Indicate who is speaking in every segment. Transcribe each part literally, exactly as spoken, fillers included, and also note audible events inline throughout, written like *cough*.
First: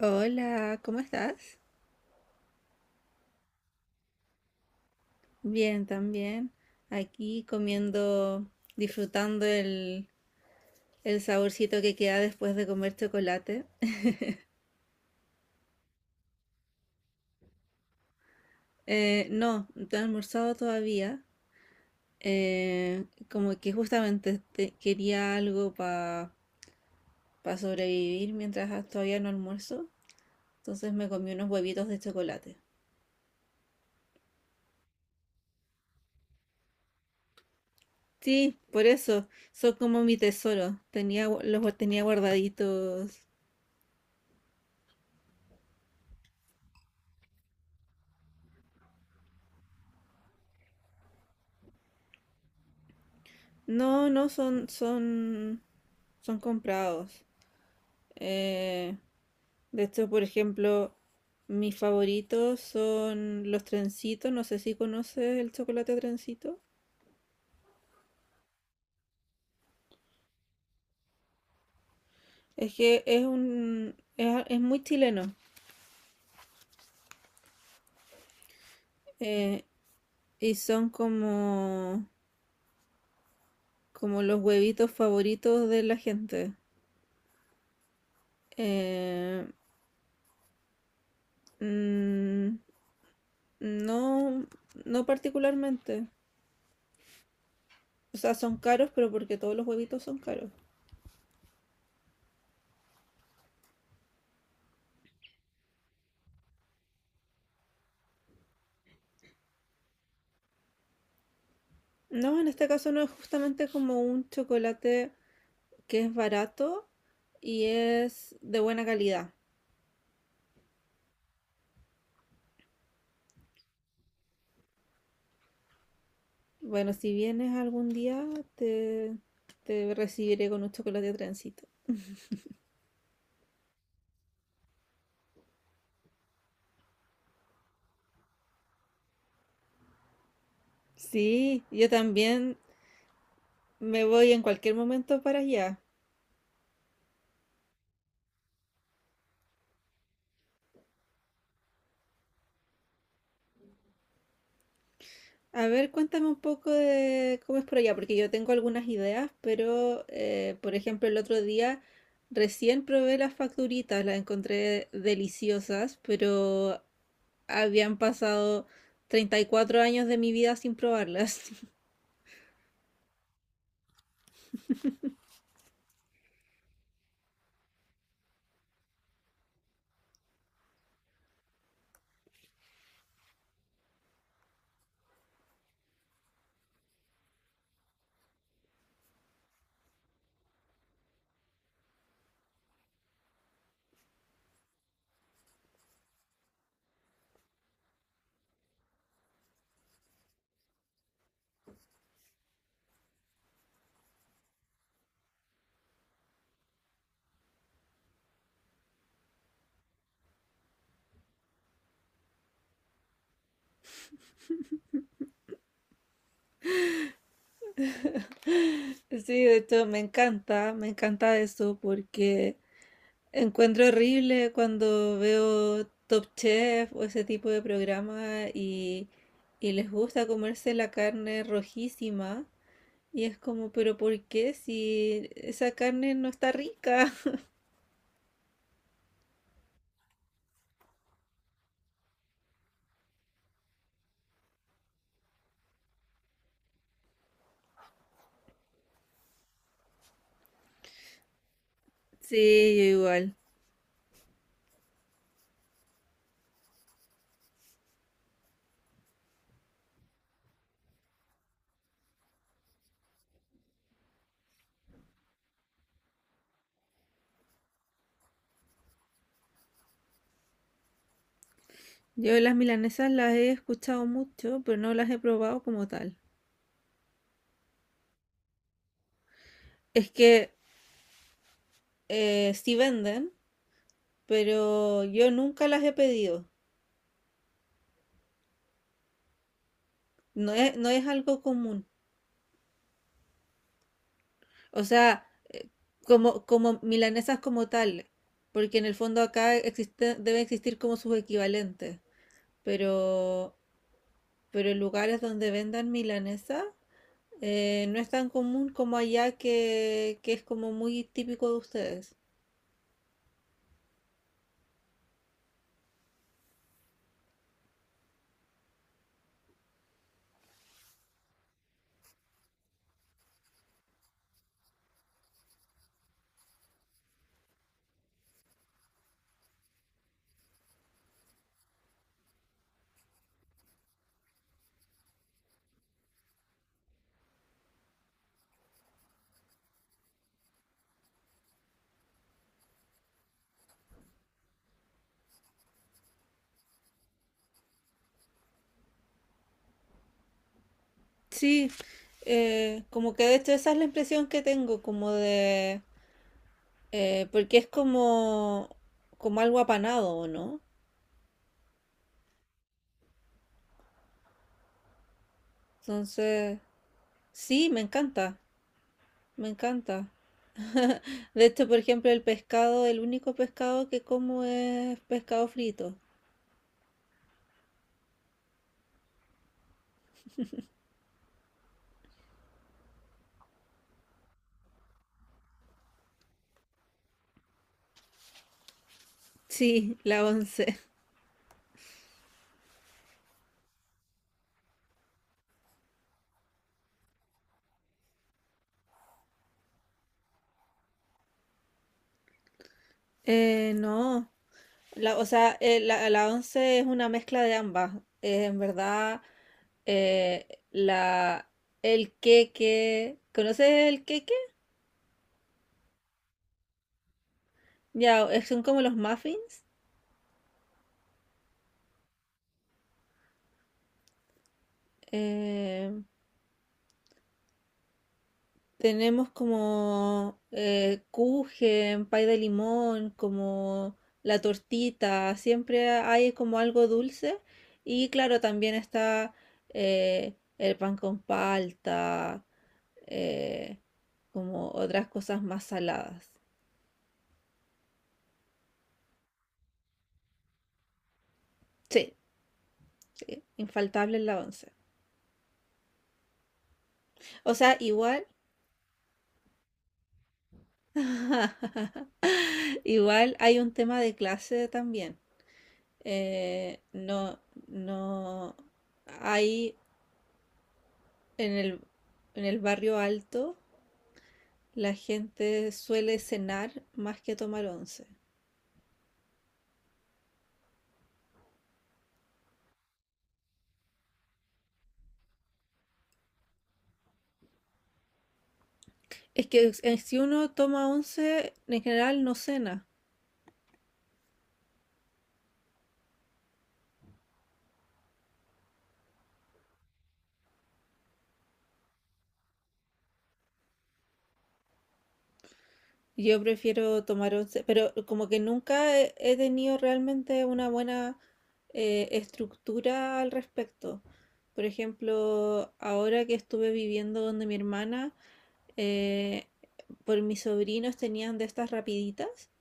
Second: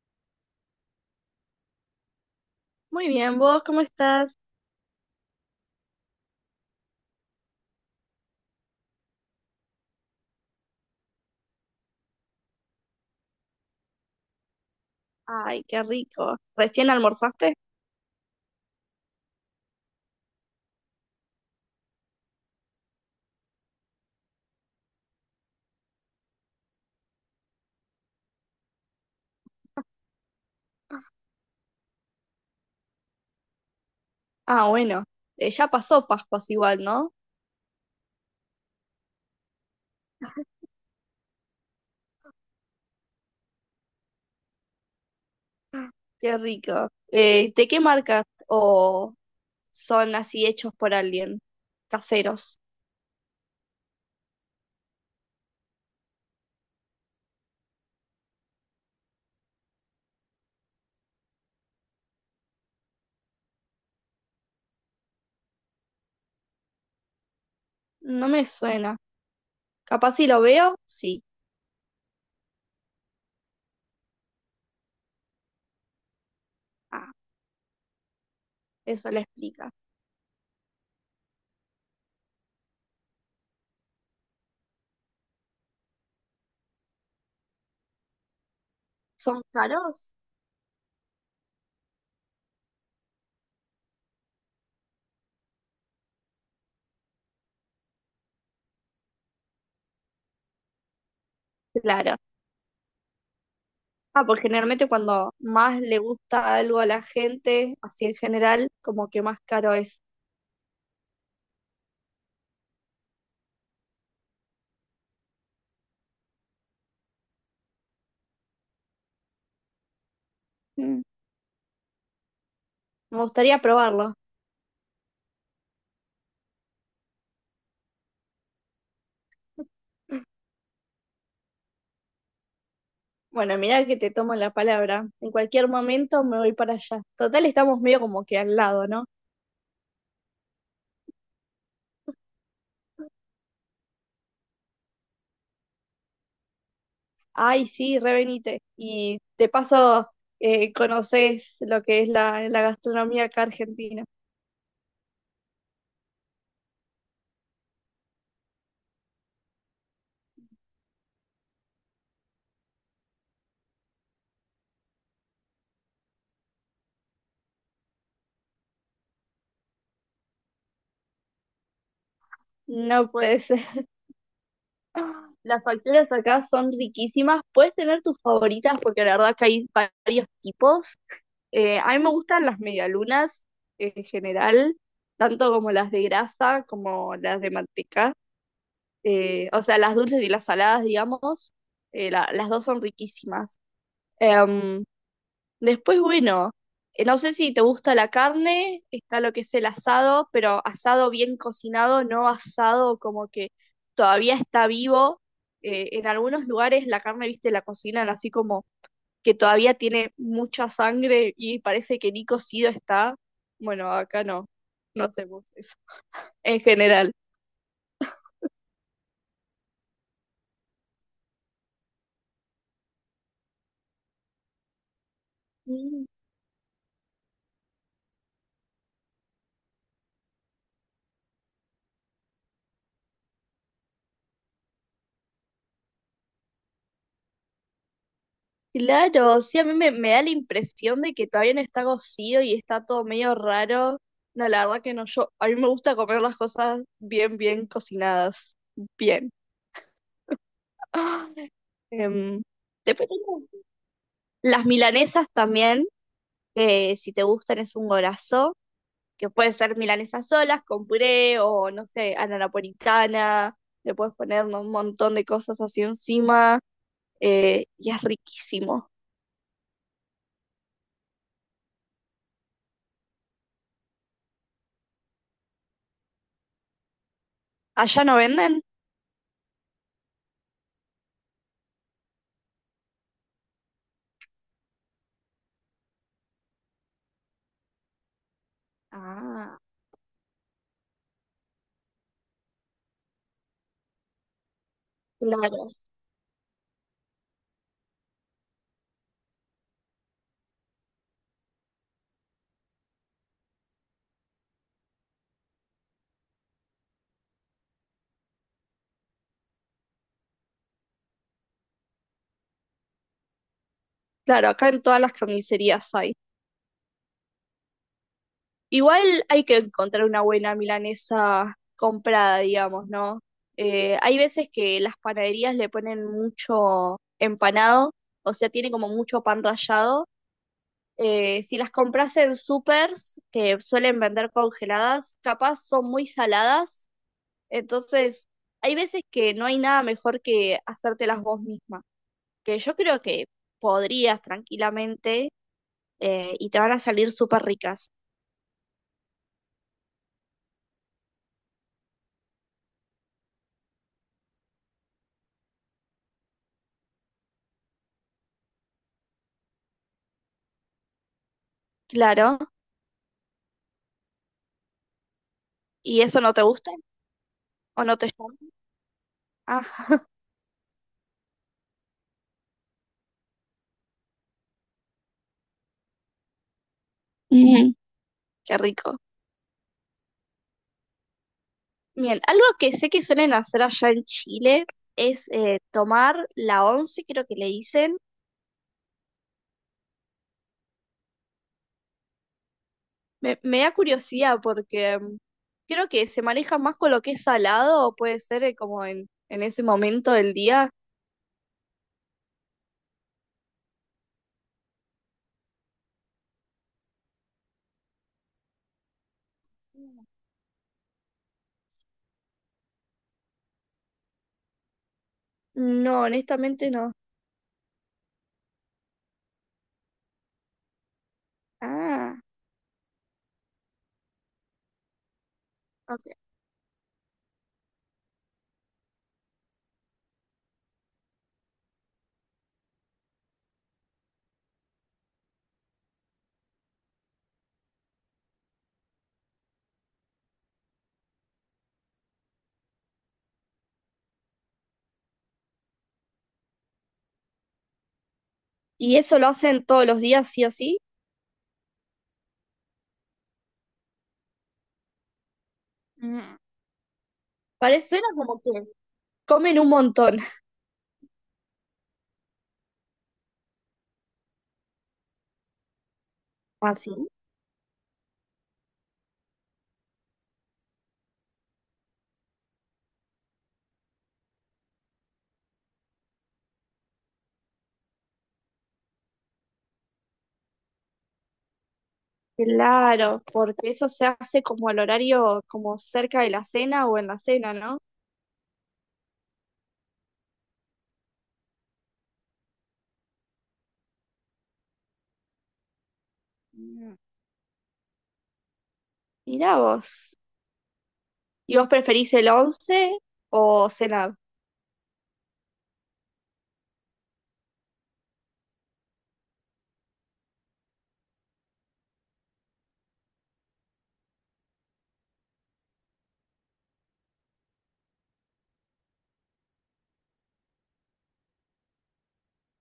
Speaker 1: Hola, ¿cómo estás?
Speaker 2: Muy bien, ¿vos cómo estás?
Speaker 1: Bien, también. Aquí comiendo, disfrutando el, el saborcito que queda después de comer chocolate.
Speaker 2: Ay, qué rico. ¿Recién almorzaste?
Speaker 1: Eh, no, no he almorzado todavía. Eh, Como que justamente te- quería algo para sobrevivir mientras todavía no almuerzo. Entonces me comí unos huevitos de chocolate.
Speaker 2: Ah, bueno, eh, ya pasó Pascuas igual, ¿no?
Speaker 1: Sí, por eso, son como mi tesoro. Tenía, gu- los gu- Tenía guardaditos.
Speaker 2: Ah, qué rico. Eh, ¿de qué marca o son así hechos por alguien? Caseros.
Speaker 1: No, no son, son, son comprados. Eh, de hecho, por ejemplo, mis favoritos son los trencitos. No sé si conoces el chocolate trencito.
Speaker 2: No me suena. Capaz si lo veo, sí.
Speaker 1: Es que es un, es, es muy chileno.
Speaker 2: Ah, eso le
Speaker 1: eh,
Speaker 2: explica.
Speaker 1: y son como, como los huevitos favoritos de la gente.
Speaker 2: ¿Son
Speaker 1: Eh,
Speaker 2: caros?
Speaker 1: mm, no, no particularmente. O sea, son caros, pero porque todos los huevitos son caros.
Speaker 2: Claro. Ah, porque generalmente cuando más le gusta algo a la gente, así en general, como que más caro es.
Speaker 1: No, en este caso no es justamente como un chocolate que es barato y es de buena calidad.
Speaker 2: Mm, me gustaría probarlo.
Speaker 1: Bueno, si vienes algún día, te, te recibiré con un chocolate trencito.
Speaker 2: Bueno, mira que te tomo la palabra. En cualquier momento me voy para allá. Total, estamos medio como que al lado, ¿no?
Speaker 1: Sí, yo también me voy en cualquier momento para allá.
Speaker 2: Ay, sí, revenite. Y de paso, eh, conoces lo que es la, la gastronomía acá argentina.
Speaker 1: A ver, cuéntame un poco de cómo es por allá, porque yo tengo algunas ideas, pero eh, por ejemplo, el otro día recién probé las facturitas, las encontré deliciosas, pero habían pasado treinta y cuatro años de mi vida sin probarlas. *laughs*
Speaker 2: No puede ser. *laughs* Las facturas acá son riquísimas. Puedes tener tus favoritas porque la verdad que hay varios tipos. Eh, a mí me gustan las medialunas en general, tanto como las de grasa como las de manteca. Eh, o sea, las dulces y las saladas, digamos, eh, la- las dos son riquísimas. Em, Después, bueno, eh, no sé si te gusta la carne, está lo que es el asado, pero asado bien cocinado, no asado como que todavía está vivo. Eh, en algunos lugares la carne, viste, la cocinan así como que todavía tiene mucha sangre y parece que ni cocido está. Bueno, acá no, no hacemos eso en general.
Speaker 1: Sí, de hecho me encanta, me encanta eso porque encuentro horrible cuando veo Top Chef o ese tipo de programa y, y les gusta comerse la carne rojísima. Y es como, pero ¿por qué si esa carne no está rica? *laughs*
Speaker 2: Claro, sí, a mí me, me da la impresión de que todavía no está cocido y está todo medio raro. No, la verdad que no, yo, a mí me gusta comer las cosas bien, bien cocinadas, bien. *gasps* Ah, Em,
Speaker 1: Sí, yo
Speaker 2: después
Speaker 1: igual.
Speaker 2: tengo las milanesas también, que si te gustan es un golazo, que puede ser milanesas solas, con puré o no sé, a la napolitana, le puedes poner, ¿no, un montón de cosas así encima, eh, y es riquísimo?
Speaker 1: Yo las milanesas las he escuchado mucho, pero no las he probado como tal.
Speaker 2: ¿Allá no venden?
Speaker 1: Es que eh, sí venden, pero yo nunca las he pedido.
Speaker 2: Ah,
Speaker 1: No es, no es algo común. O sea,
Speaker 2: claro.
Speaker 1: como, como milanesas como tal, porque en el fondo acá existe, debe existir como sus equivalentes. Pero, pero en lugares donde vendan milanesa, eh, no es tan común como allá que, que es como muy típico de ustedes.
Speaker 2: Claro, acá en todas las carnicerías hay. Igual hay que encontrar una buena milanesa comprada, digamos, ¿no? Eh, hay veces que las panaderías le ponen mucho empanado, o sea, tiene como mucho pan rallado. Eh, si las compras en supers, que suelen vender congeladas, capaz son muy saladas, entonces hay veces que no hay nada mejor que hacértelas vos misma, que yo creo que podrías tranquilamente, eh, y te van a salir súper ricas.
Speaker 1: Sí, eh, como que de hecho esa es la impresión que tengo, como de... eh, porque es como, como algo apanado, ¿o ¿no?
Speaker 2: Claro. ¿Y eso no te
Speaker 1: Entonces,
Speaker 2: gusta?
Speaker 1: sí, me
Speaker 2: ¿O no te
Speaker 1: encanta,
Speaker 2: llama?
Speaker 1: me
Speaker 2: Ah,
Speaker 1: encanta.
Speaker 2: *laughs*
Speaker 1: De hecho, por ejemplo, el pescado, el único pescado que como es pescado frito.
Speaker 2: ujú, qué rico. Bien, algo que sé que suelen hacer allá en Chile es, eh, tomar la once, creo que le dicen.
Speaker 1: Sí, la once. *laughs*
Speaker 2: Me, me da curiosidad porque, mm, creo que se maneja más con lo que es salado o puede ser, eh, como en, en ese momento del día.
Speaker 1: Eh, no, la, o sea, eh, la, la once es una mezcla de ambas. Eh, en verdad, eh, la, el queque, ¿conoces el queque?
Speaker 2: No, honestamente no.
Speaker 1: Ya, eh, son como los muffins.
Speaker 2: Ah,
Speaker 1: eh,
Speaker 2: ok.
Speaker 1: Tenemos como eh, kuchen, pay de limón, como la tortita, siempre hay como algo dulce. Y claro, también está eh, el pan con palta, eh, como otras cosas más saladas.
Speaker 2: ¿Y eso lo hacen todos los días, sí o sí?
Speaker 1: Sí, sí, infaltable en la once.
Speaker 2: Mm.
Speaker 1: O sea,
Speaker 2: Parece, suena
Speaker 1: igual,
Speaker 2: como que comen un montón. *laughs*
Speaker 1: *laughs* igual hay un tema de clase también. Eh,
Speaker 2: Así.
Speaker 1: no, no hay. En el, en el barrio alto, la gente suele cenar más que tomar once.
Speaker 2: Claro, porque eso se hace como al horario, como cerca de la cena o en la cena, ¿no?
Speaker 1: Es que eh, si uno toma once, en general no cena.
Speaker 2: Mm, mirá vos. ¿Y vos preferís el once o cenar?
Speaker 1: Yo prefiero tomar once, pero como que nunca he, he tenido realmente una buena eh, estructura al respecto. Por ejemplo, ahora que estuve viviendo donde mi hermana, eh, por mis sobrinos tenían de estas rapiditas.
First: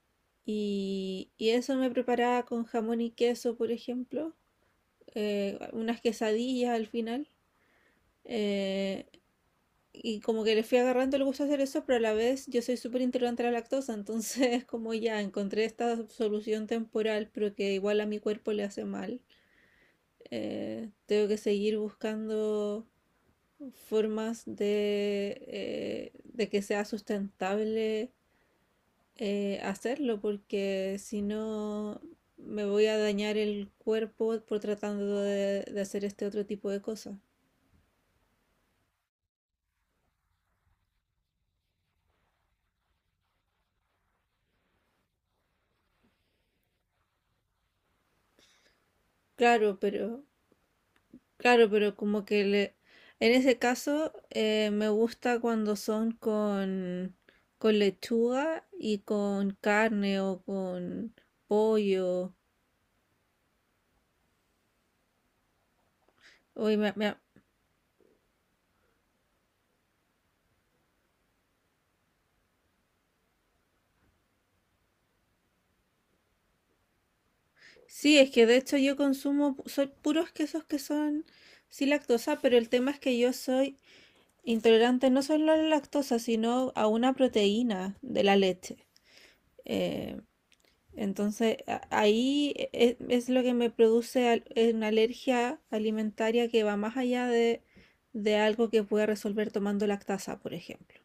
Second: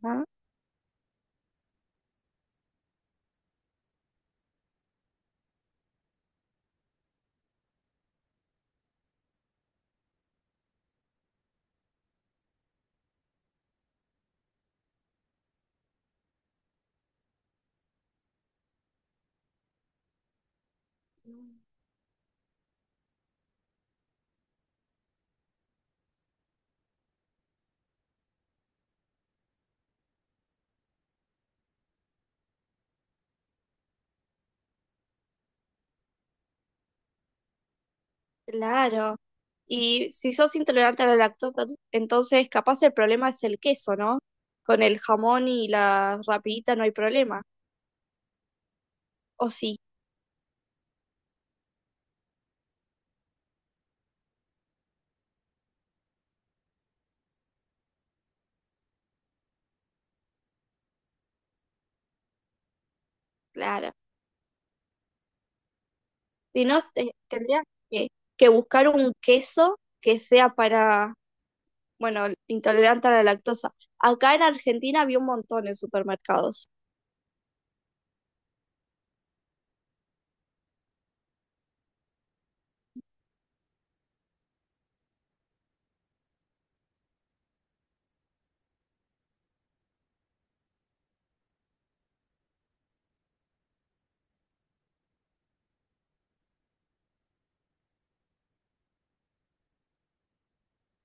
Speaker 2: Ajá.
Speaker 1: Y, y eso me preparaba con jamón y queso, por ejemplo, eh, unas quesadillas al final. eh, y como que le fui agarrando el gusto a hacer eso, pero a la vez yo soy súper intolerante a la lactosa, entonces *laughs* como ya encontré esta solución temporal, pero que igual a mi cuerpo le hace mal, eh, tengo
Speaker 2: No.
Speaker 1: que seguir buscando formas de, eh, de que sea sustentable eh, hacerlo porque si no me voy a dañar el cuerpo por tratando de, de hacer este otro tipo de cosas.
Speaker 2: Claro. Y si sos intolerante a la lactosa, entonces capaz el problema es el queso, ¿no? Con el jamón y la rapidita no hay problema. O
Speaker 1: Claro,
Speaker 2: sí,
Speaker 1: pero claro, pero como que le, en ese caso eh, me gusta cuando son con con lechuga y con carne o con pollo.
Speaker 2: claro. Si
Speaker 1: Uy,
Speaker 2: no,
Speaker 1: me- me-
Speaker 2: te- tendrías que, que buscar un queso que sea para, bueno, intolerante a la lactosa. Acá en Argentina había un montón de supermercados.
Speaker 1: sí, es que de hecho yo consumo pu- soy puros quesos que son sin lactosa, pero el tema es que yo soy intolerante no solo a la lactosa, sino a una proteína de la leche. Eh, entonces, ahí e- e, es, lo que me produce eh, una alergia alimentaria que va más allá de, de algo que pueda resolver tomando lactasa, por ejemplo.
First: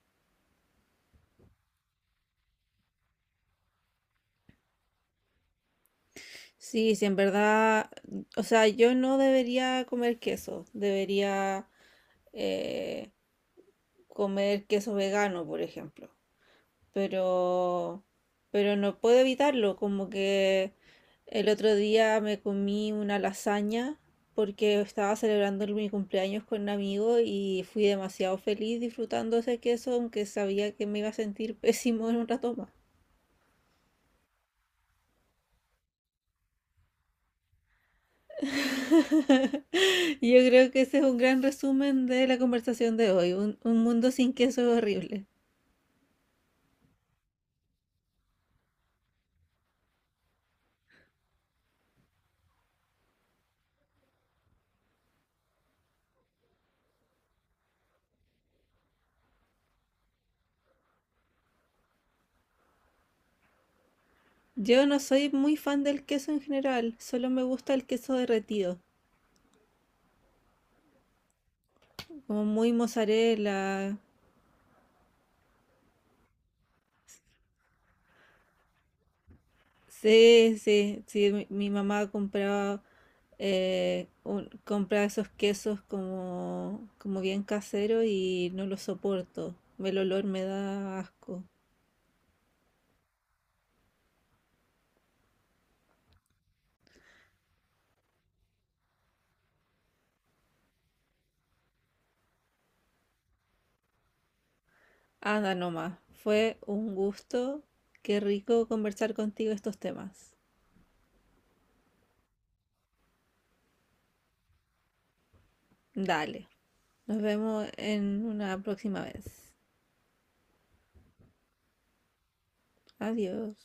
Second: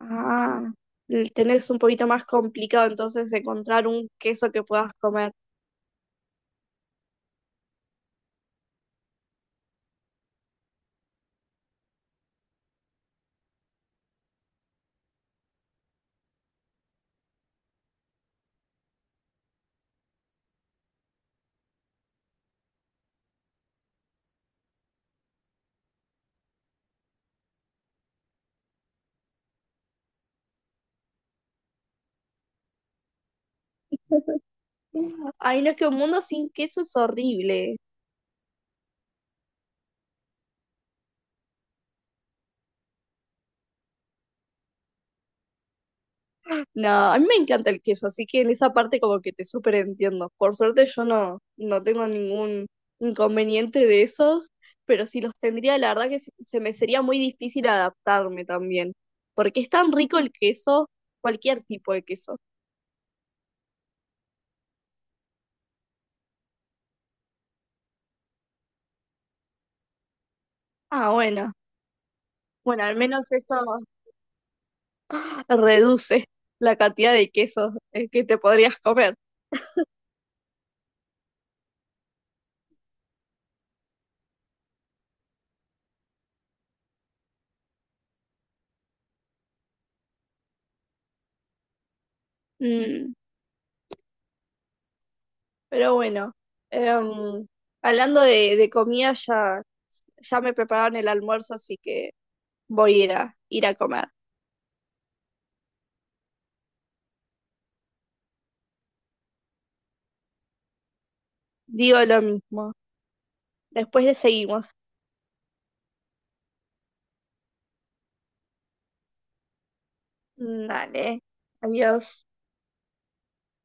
Speaker 2: Ah, el tener es un poquito más complicado entonces de encontrar un queso que puedas comer.
Speaker 1: Sí, sí, en verdad, o sea, yo no debería comer queso, debería eh, comer queso vegano, por ejemplo. pero, pero no puedo evitarlo, como que el otro día me comí una lasaña porque estaba celebrando el- mi cumpleaños con un amigo y fui demasiado feliz disfrutando ese queso, aunque sabía que me iba a sentir *laughs* pésimo en un rato más.
Speaker 2: Ay, no, es que un mundo sin queso es horrible.
Speaker 1: *laughs* Yo creo que ese es un gran resumen de la conversación de hoy. Un, un mundo sin queso es horrible.
Speaker 2: No, a mí me encanta el queso, así que en esa parte como que te súper entiendo. Por suerte yo no, no tengo ningún inconveniente de esos, pero si los tendría, la verdad que se, se me sería muy difícil adaptarme también, porque es tan rico el queso, cualquier tipo de queso.
Speaker 1: Yo no soy muy fan del queso en general, solo me gusta el queso derretido,
Speaker 2: Ah, bueno.
Speaker 1: como muy
Speaker 2: Bueno, al menos eso
Speaker 1: mozzarella.
Speaker 2: reduce la cantidad de quesos, eh, que te podrías comer.
Speaker 1: Sí, sí, sí, mi, mi mamá compraba, eh, un- compraba esos quesos como, como bien caseros y no los soporto. El olor me da asco.
Speaker 2: Mm, pero bueno, em, hablando de, de comida, ya, ya me prepararon el almuerzo, así que voy a ir a, ir a comer.
Speaker 1: Anda nomás, fue un gusto. Qué rico conversar contigo estos temas.
Speaker 2: Digo lo mismo. Después le seguimos.
Speaker 1: Dale, nos vemos en una próxima vez.
Speaker 2: Mm, dale. Adiós.
Speaker 1: Adiós.